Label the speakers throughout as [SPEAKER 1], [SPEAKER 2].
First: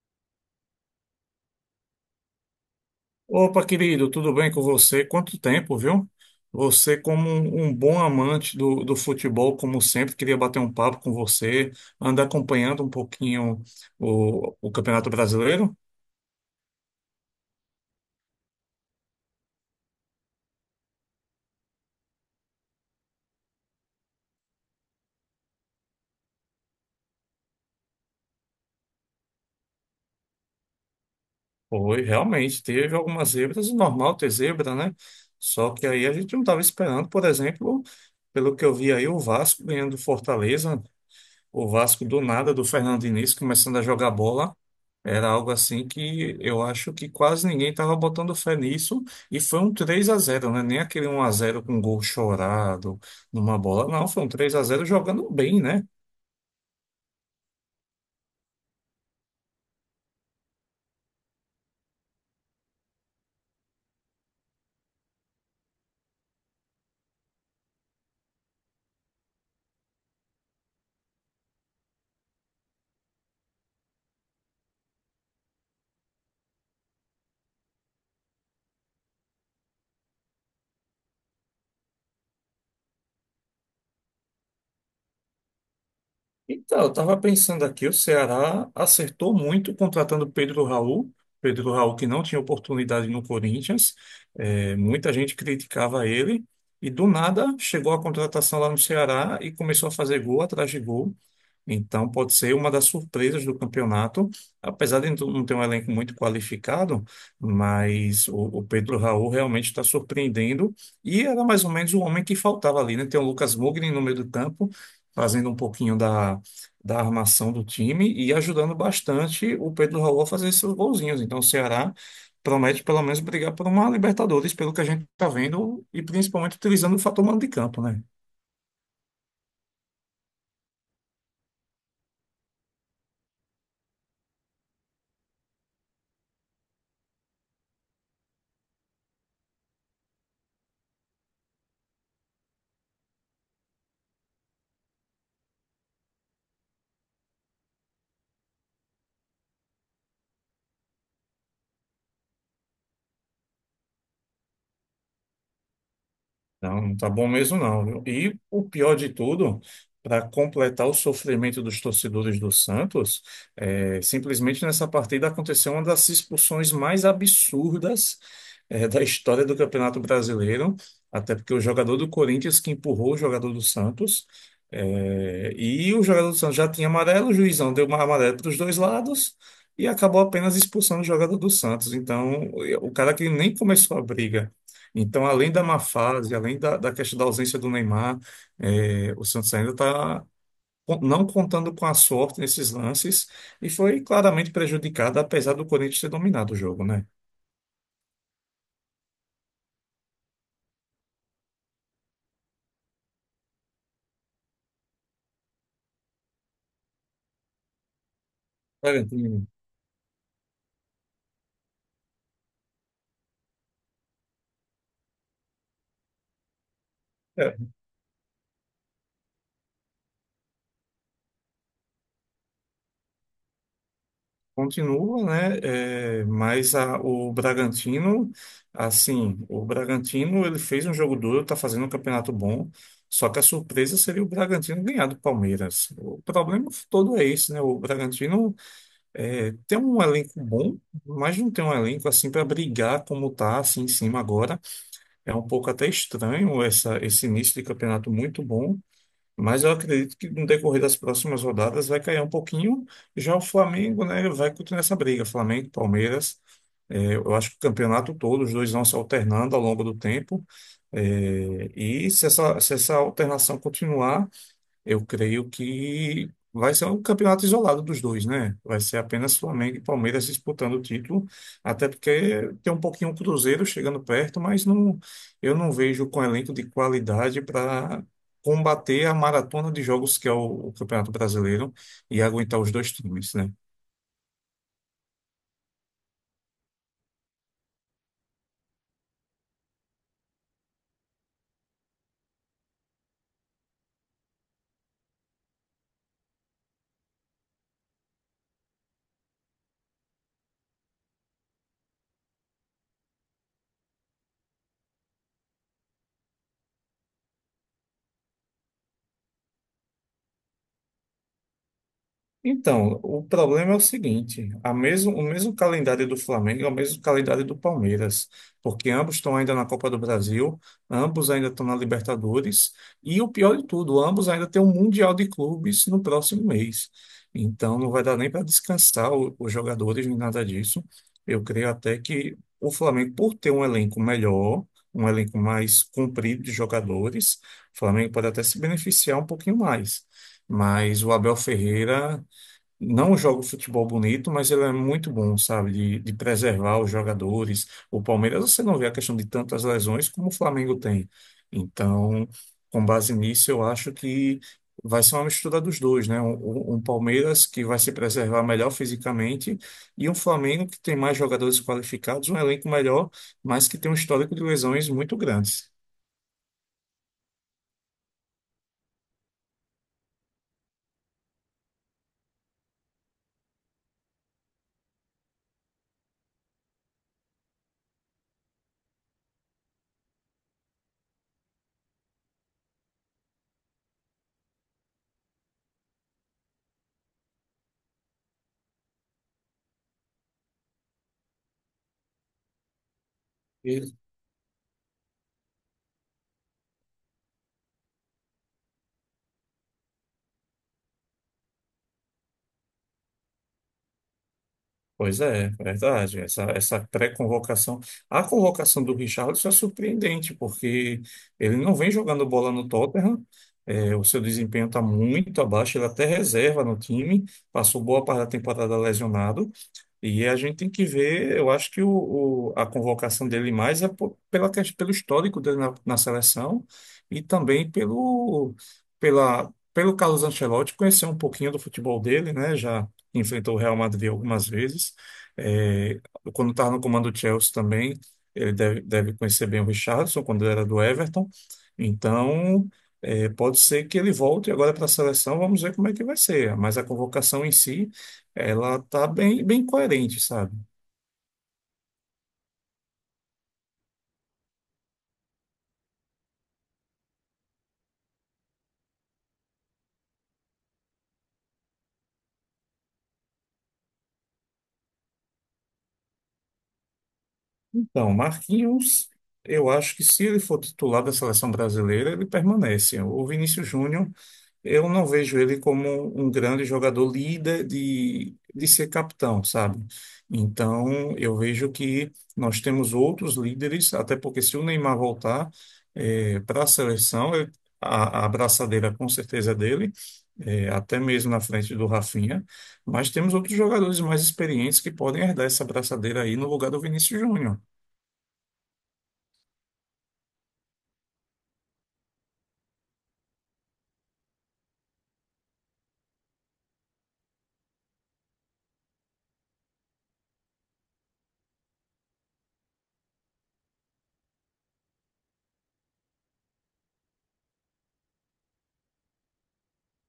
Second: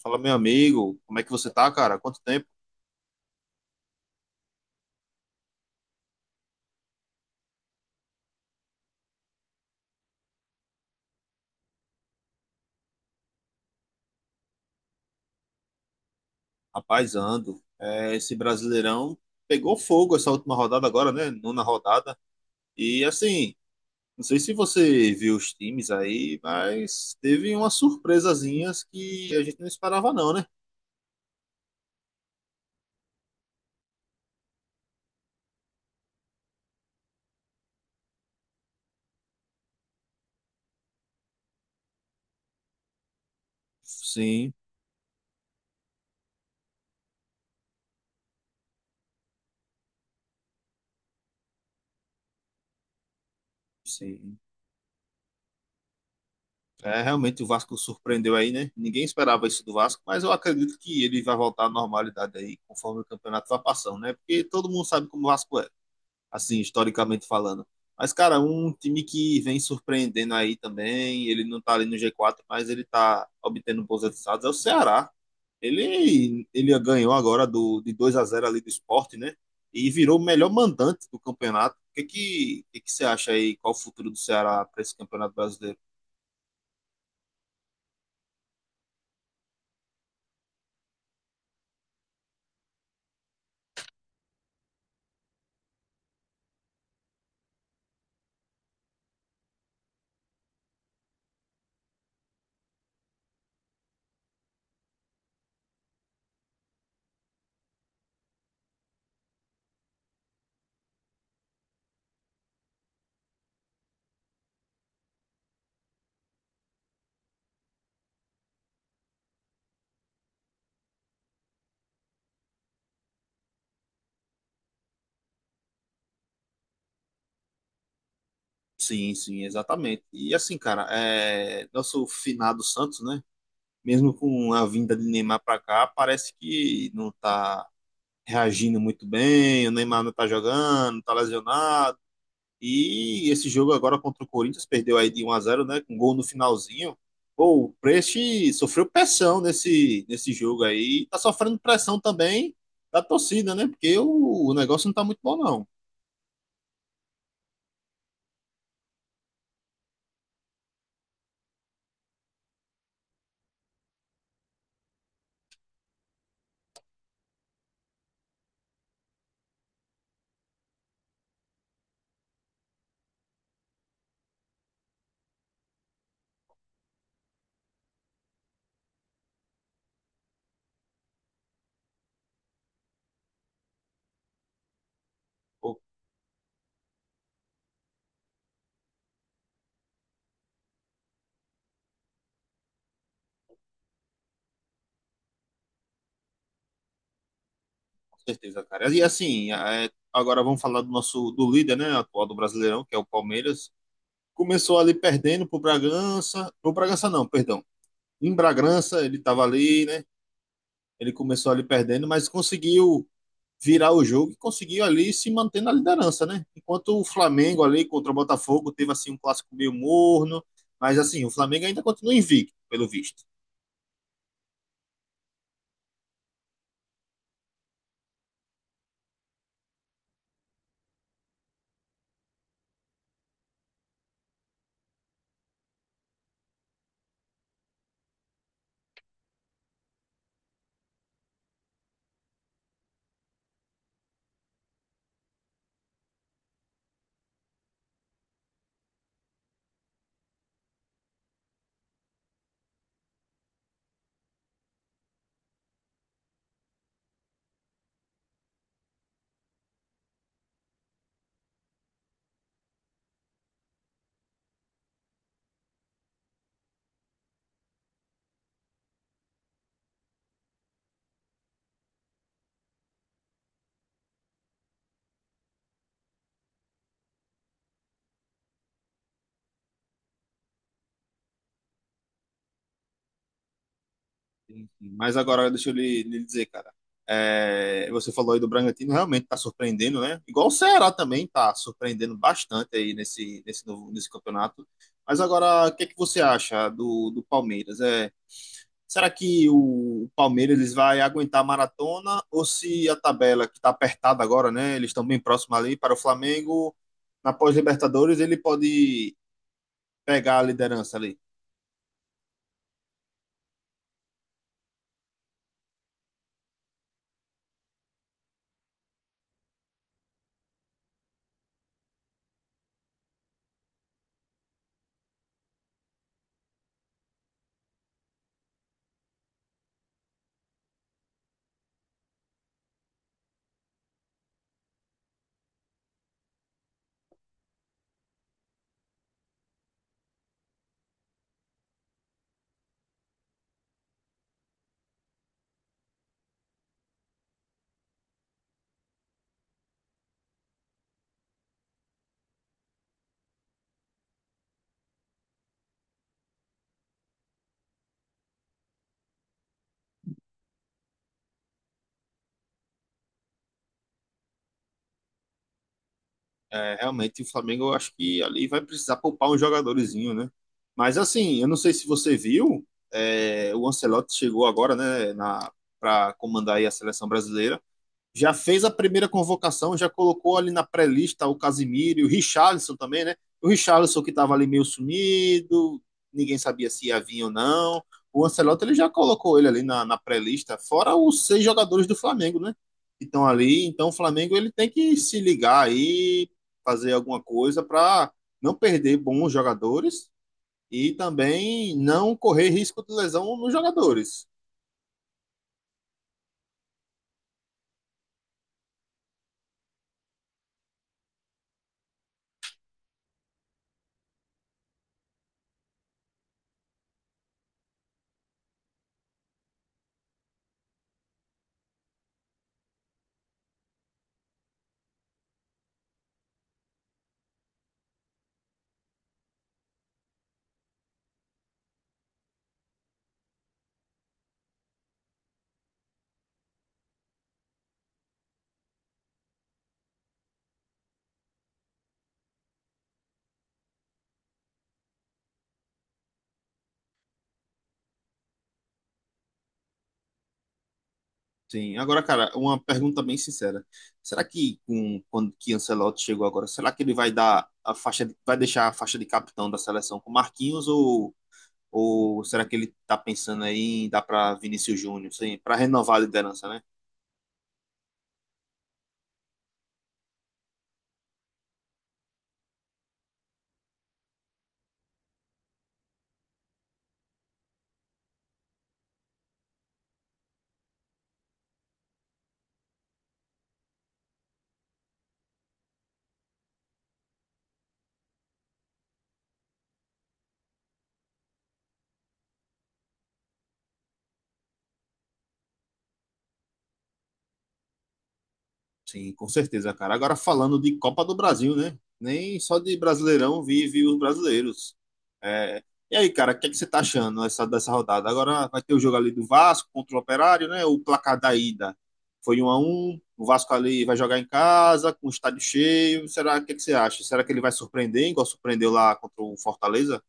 [SPEAKER 1] Fala, meu amigo, como é que você tá, cara? Quanto tempo?
[SPEAKER 2] Opa, querido, tudo bem com você? Quanto tempo, viu? Você, como um bom amante do futebol, como sempre, queria bater um papo com você, anda acompanhando um pouquinho o Campeonato Brasileiro?
[SPEAKER 1] Rapaz, ando. É, esse Brasileirão pegou fogo essa última rodada agora, né? Nona rodada. E assim, não sei se você viu os times aí, mas teve umas surpresazinhas que a gente não esperava, não, né?
[SPEAKER 2] Foi, realmente, teve algumas zebras, normal ter zebra, né? Só que aí a gente não estava esperando, por exemplo, pelo que eu vi aí, o Vasco ganhando do Fortaleza, o Vasco do nada, do Fernando Diniz, começando a jogar
[SPEAKER 1] Sim,
[SPEAKER 2] bola. Era algo assim que eu acho que quase ninguém estava botando fé nisso. E foi um 3 a zero, né? Nem aquele um a zero com gol chorado numa bola. Não, foi um
[SPEAKER 1] sim.
[SPEAKER 2] 3 a zero jogando bem, né?
[SPEAKER 1] É, realmente o Vasco surpreendeu aí, né? Ninguém esperava isso do Vasco, mas eu acredito que ele vai voltar à normalidade aí, conforme o campeonato vai passando, né? Porque todo mundo sabe como o Vasco é, assim, historicamente falando. Mas, cara, um time que vem surpreendendo aí também, ele não tá ali no G4 mas ele tá obtendo bons resultados, é o Ceará. Ele ganhou agora de 2-0 ali do Sport, né? E virou o melhor mandante do campeonato. O que que você acha aí? Qual o futuro do Ceará para esse campeonato brasileiro?
[SPEAKER 2] Então, eu estava pensando aqui, o Ceará acertou muito contratando Pedro Raul. Pedro Raul que não tinha oportunidade no Corinthians. Muita gente criticava ele. E do nada chegou a contratação lá no Ceará e começou a fazer gol atrás de gol. Então pode ser uma das surpresas do campeonato. Apesar de não ter um elenco muito qualificado, mas o Pedro Raul realmente está surpreendendo. E era mais ou menos o homem que faltava ali, né? Tem o Lucas Mugni no meio do campo fazendo um pouquinho da armação do time e ajudando bastante o Pedro Raul a fazer seus golzinhos. Então, o Ceará promete pelo menos brigar por uma Libertadores, pelo que a gente está vendo, e principalmente utilizando o fator mando de campo, né?
[SPEAKER 1] Sim, sim, exatamente. E assim, cara, é, nosso finado Santos, né? Mesmo com a vinda de Neymar para cá, parece que não tá reagindo muito bem, o Neymar não está jogando, está lesionado. E esse jogo agora contra o Corinthians perdeu aí de 1 a 0, né, com gol no finalzinho. Pô, o Preste sofreu pressão nesse jogo aí, tá sofrendo pressão também da torcida, né? Porque o negócio não tá muito bom não.
[SPEAKER 2] Não, não tá bom mesmo não, viu? E o pior de tudo, para completar o sofrimento dos torcedores do Santos, simplesmente nessa partida aconteceu uma das expulsões mais absurdas, da história do Campeonato Brasileiro, até porque o jogador do Corinthians que empurrou o jogador do Santos, é, e o jogador do Santos já tinha amarelo, o juizão deu uma amarela para os dois lados e acabou apenas expulsando o jogador do Santos. Então, o cara que nem começou a briga então, além da má
[SPEAKER 1] Pô,
[SPEAKER 2] fase, além da questão da ausência do Neymar, o Santos ainda está não contando com a sorte nesses lances e foi claramente prejudicado, apesar do Corinthians ter dominado o jogo, né?
[SPEAKER 1] com certeza, cara. E assim, é, agora vamos falar do nosso do líder, né, atual do Brasileirão, que é o Palmeiras. Começou ali perdendo pro Bragança não, perdão. Em Bragança ele tava
[SPEAKER 2] Bragantino,
[SPEAKER 1] ali, né. Ele começou ali perdendo, mas conseguiu virar o jogo e conseguiu ali se manter na liderança, né? Enquanto o
[SPEAKER 2] é,
[SPEAKER 1] Flamengo ali contra o Botafogo teve assim um clássico meio morno, mas assim, o Flamengo ainda continua invicto, pelo visto.
[SPEAKER 2] continua, né? O Bragantino, assim, o Bragantino ele fez um jogo duro, está fazendo um campeonato bom. Só que a surpresa seria o Bragantino ganhar do Palmeiras. O problema todo é esse, né? O Bragantino é, tem um elenco bom, mas não tem um elenco assim para brigar como tá assim em cima agora. É um pouco até estranho esse início de campeonato muito bom, mas eu acredito que no decorrer das próximas rodadas vai cair um pouquinho. Já o Flamengo, né, vai continuar essa briga. Flamengo, Palmeiras, é, eu acho que o campeonato todo, os dois vão se alternando ao longo do tempo. É, se essa alternação continuar. Eu creio que vai ser um campeonato isolado dos dois, né? Vai ser apenas Flamengo e Palmeiras disputando o título, até porque tem um pouquinho o Cruzeiro chegando perto, mas não, eu não vejo com elenco de qualidade para combater a maratona de jogos que é o Campeonato Brasileiro e aguentar os dois times, né?
[SPEAKER 1] Mas agora deixa eu lhe dizer, cara. É, você falou aí do Bragantino, realmente tá surpreendendo, né? Igual o Ceará também tá surpreendendo bastante aí nesse, nesse, novo, nesse campeonato. Mas agora, o que é que você acha do Palmeiras? É, será que o Palmeiras eles vai aguentar a maratona ou se a tabela que tá apertada agora, né? Eles estão bem próximos ali para o Flamengo, na pós-Libertadores, ele pode pegar a liderança ali?
[SPEAKER 2] Então, o problema é o seguinte: o mesmo calendário do Flamengo é o mesmo calendário do Palmeiras, porque ambos estão ainda na Copa do Brasil, ambos ainda estão na Libertadores, e o pior de tudo, ambos ainda têm um Mundial de Clubes no próximo mês. Então, não vai dar nem para descansar os jogadores nem nada disso. Eu creio até que o Flamengo, por ter um elenco melhor, um elenco mais comprido de jogadores, o Flamengo pode até se beneficiar um pouquinho mais. Mas o Abel Ferreira não joga o futebol bonito, mas ele é muito bom, sabe, de preservar os jogadores. O Palmeiras, você não vê a questão de tantas lesões como o Flamengo tem. Então, com base nisso, eu acho que vai ser uma mistura dos dois, né? Um Palmeiras que vai se preservar melhor fisicamente e um Flamengo que tem mais jogadores qualificados, um elenco melhor, mas que tem um histórico de lesões muito grandes.
[SPEAKER 1] É, realmente o Flamengo, eu acho que ali vai precisar poupar um jogadorzinho, né? Mas assim, eu não sei se você viu, é, o Ancelotti chegou agora, né, para comandar aí a seleção brasileira, já fez a primeira convocação, já colocou ali na pré-lista o Casimiro e o Richarlison também, né? O Richarlison que estava ali meio sumido, ninguém sabia se ia vir ou não. O Ancelotti ele já colocou ele ali na pré-lista, fora os seis jogadores do Flamengo, né? Que estão ali. Então o Flamengo ele tem que se ligar aí, fazer alguma coisa para não perder bons jogadores e também não correr risco de lesão nos jogadores.
[SPEAKER 2] Pois é, verdade. Essa pré-convocação. A convocação do Richarlison é surpreendente, porque ele não vem jogando bola no Tottenham, é, o seu desempenho está muito abaixo, ele é até reserva no time, passou boa parte da temporada lesionado, e a gente tem que ver, eu acho que a convocação dele mais é pelo histórico dele na seleção e também pelo Carlos Ancelotti conhecer um pouquinho do futebol dele, né? Já enfrentou o Real Madrid algumas vezes. É, quando estava no comando do Chelsea também, ele deve conhecer bem o Richarlison, quando ele era do Everton. Então, é, pode ser que ele volte agora para a seleção, vamos ver como é que vai ser. Mas a convocação em si. Ela tá bem coerente, sabe?
[SPEAKER 1] Sim. Agora, cara, uma pergunta bem sincera. Será que quando que Ancelotti chegou agora, será que ele vai deixar a faixa de capitão da seleção com Marquinhos, ou será que ele tá pensando aí em dar para Vinícius Júnior, sim, para renovar a liderança, né?
[SPEAKER 2] Então, Marquinhos, eu acho que se ele for titular da seleção brasileira, ele permanece. O Vinícius Júnior. Eu não vejo ele como um grande jogador líder de ser capitão, sabe? Então, eu vejo que nós temos outros líderes, até porque se o Neymar voltar para a seleção, a abraçadeira com certeza é dele, eh, até mesmo na frente do Rafinha, mas temos outros jogadores mais experientes que podem herdar essa abraçadeira aí no lugar do Vinícius Júnior.
[SPEAKER 1] Sim, com certeza, cara. Agora falando de Copa do Brasil, né? Nem só de Brasileirão vive os brasileiros. É, e aí, cara, o que é que você tá achando dessa rodada? Agora vai ter o jogo ali do Vasco contra o Operário, né? O placar da ida foi 1-1. O Vasco ali vai jogar em casa, com o estádio cheio. Será, o que é que você acha? Será que ele vai surpreender, igual surpreendeu lá contra o Fortaleza?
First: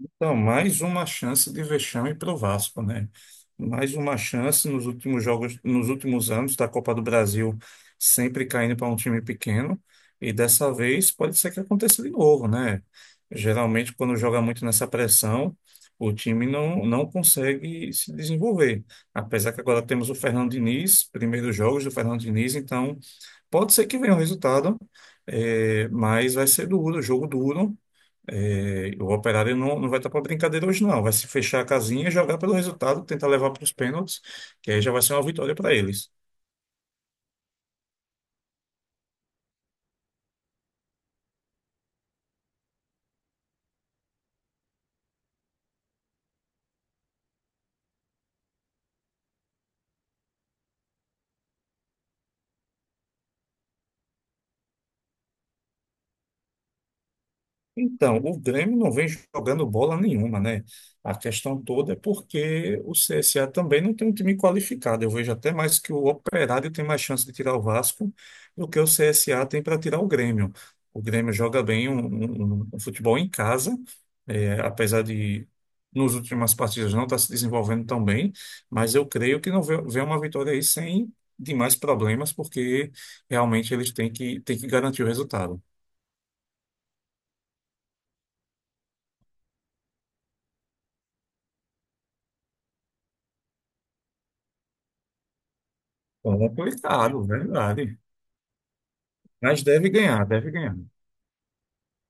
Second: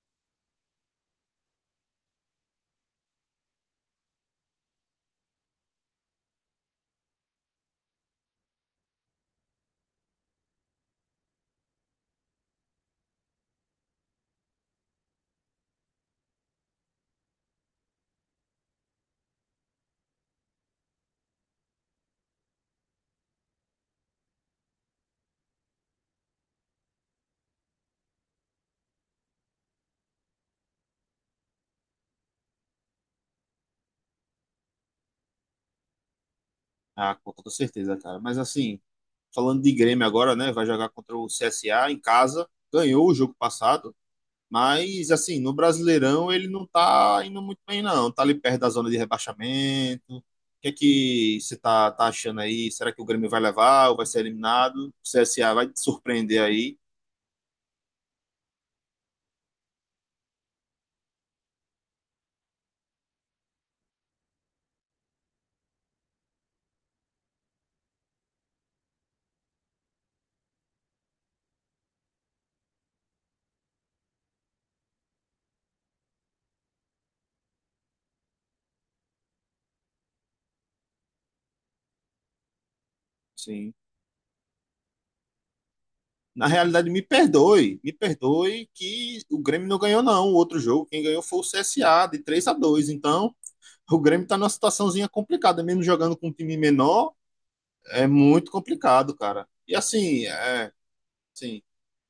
[SPEAKER 2] Então, mais uma chance de vexame para o Vasco, né? Mais uma chance nos últimos jogos, nos últimos anos da Copa do Brasil, sempre caindo para um time pequeno. E dessa vez pode ser que aconteça de novo, né? Geralmente, quando joga muito nessa pressão, o time não, não consegue se desenvolver. Apesar que agora temos o Fernando Diniz, primeiros jogos do Fernando Diniz, então pode ser que venha um resultado, mas vai ser duro, jogo duro. É, o Operário não, não vai estar para brincadeira hoje, não. Vai se fechar a casinha, jogar pelo resultado, tentar levar para os pênaltis, que aí já vai ser uma vitória para eles.
[SPEAKER 1] Ah, com toda certeza, cara. Mas assim, falando de Grêmio agora, né? Vai jogar contra o CSA em casa. Ganhou o jogo passado. Mas, assim, no Brasileirão ele não tá indo muito bem, não. Tá ali perto da zona de rebaixamento. O que é que você tá achando aí? Será que o Grêmio vai levar ou vai ser eliminado? O CSA vai te surpreender aí?
[SPEAKER 2] Então, o Grêmio não vem jogando bola nenhuma, né? A questão toda é porque o CSA também não tem um time qualificado. Eu vejo até mais que o Operário tem mais chance de tirar o Vasco do que o CSA tem para tirar o Grêmio. O Grêmio joga bem um futebol em casa, é, apesar de nos últimas partidas não estar se desenvolvendo tão bem, mas eu creio que não vê uma vitória aí sem demais problemas, porque realmente
[SPEAKER 1] Sim.
[SPEAKER 2] eles têm que garantir o resultado.
[SPEAKER 1] Na realidade, me perdoe. Me perdoe que o Grêmio não ganhou, não, o outro jogo. Quem ganhou foi o CSA, de 3-2. Então, o Grêmio tá numa situaçãozinha complicada. Mesmo jogando com um time menor,
[SPEAKER 2] Complicado, verdade.
[SPEAKER 1] é muito complicado, cara.
[SPEAKER 2] Mas
[SPEAKER 1] E
[SPEAKER 2] deve
[SPEAKER 1] assim,
[SPEAKER 2] ganhar, deve
[SPEAKER 1] é,
[SPEAKER 2] ganhar.
[SPEAKER 1] sim.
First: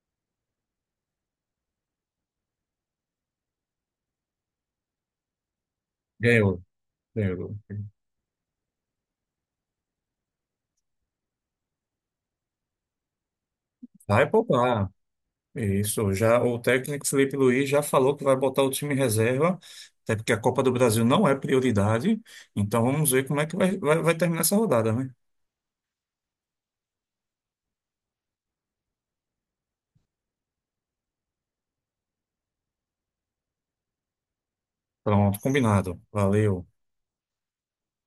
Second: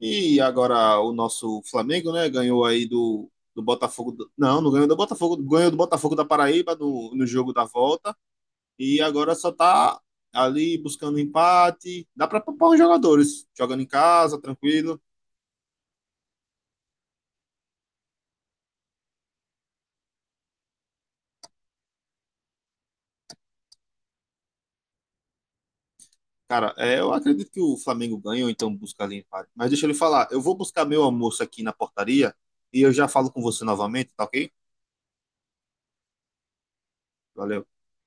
[SPEAKER 1] E agora o nosso Flamengo, né, ganhou aí do Botafogo. Não, não ganhou do Botafogo, ganhou do Botafogo da
[SPEAKER 2] Ganhou,
[SPEAKER 1] Paraíba no jogo
[SPEAKER 2] ganhou.
[SPEAKER 1] da volta. E agora só tá ali buscando empate. Dá pra poupar os jogadores, jogando em
[SPEAKER 2] Vai
[SPEAKER 1] casa,
[SPEAKER 2] poupar.
[SPEAKER 1] tranquilo.
[SPEAKER 2] Isso, já o técnico Felipe Luiz já falou que vai botar o time em reserva, até porque a Copa do Brasil não é prioridade. Então vamos ver como é que vai terminar essa rodada, né?
[SPEAKER 1] Cara, é, eu acredito que o Flamengo ganha ou então busca ali empate. Mas deixa eu lhe falar, eu vou buscar meu almoço aqui na portaria e eu já falo com você novamente, tá ok?
[SPEAKER 2] Pronto, combinado. Valeu.
[SPEAKER 1] Valeu.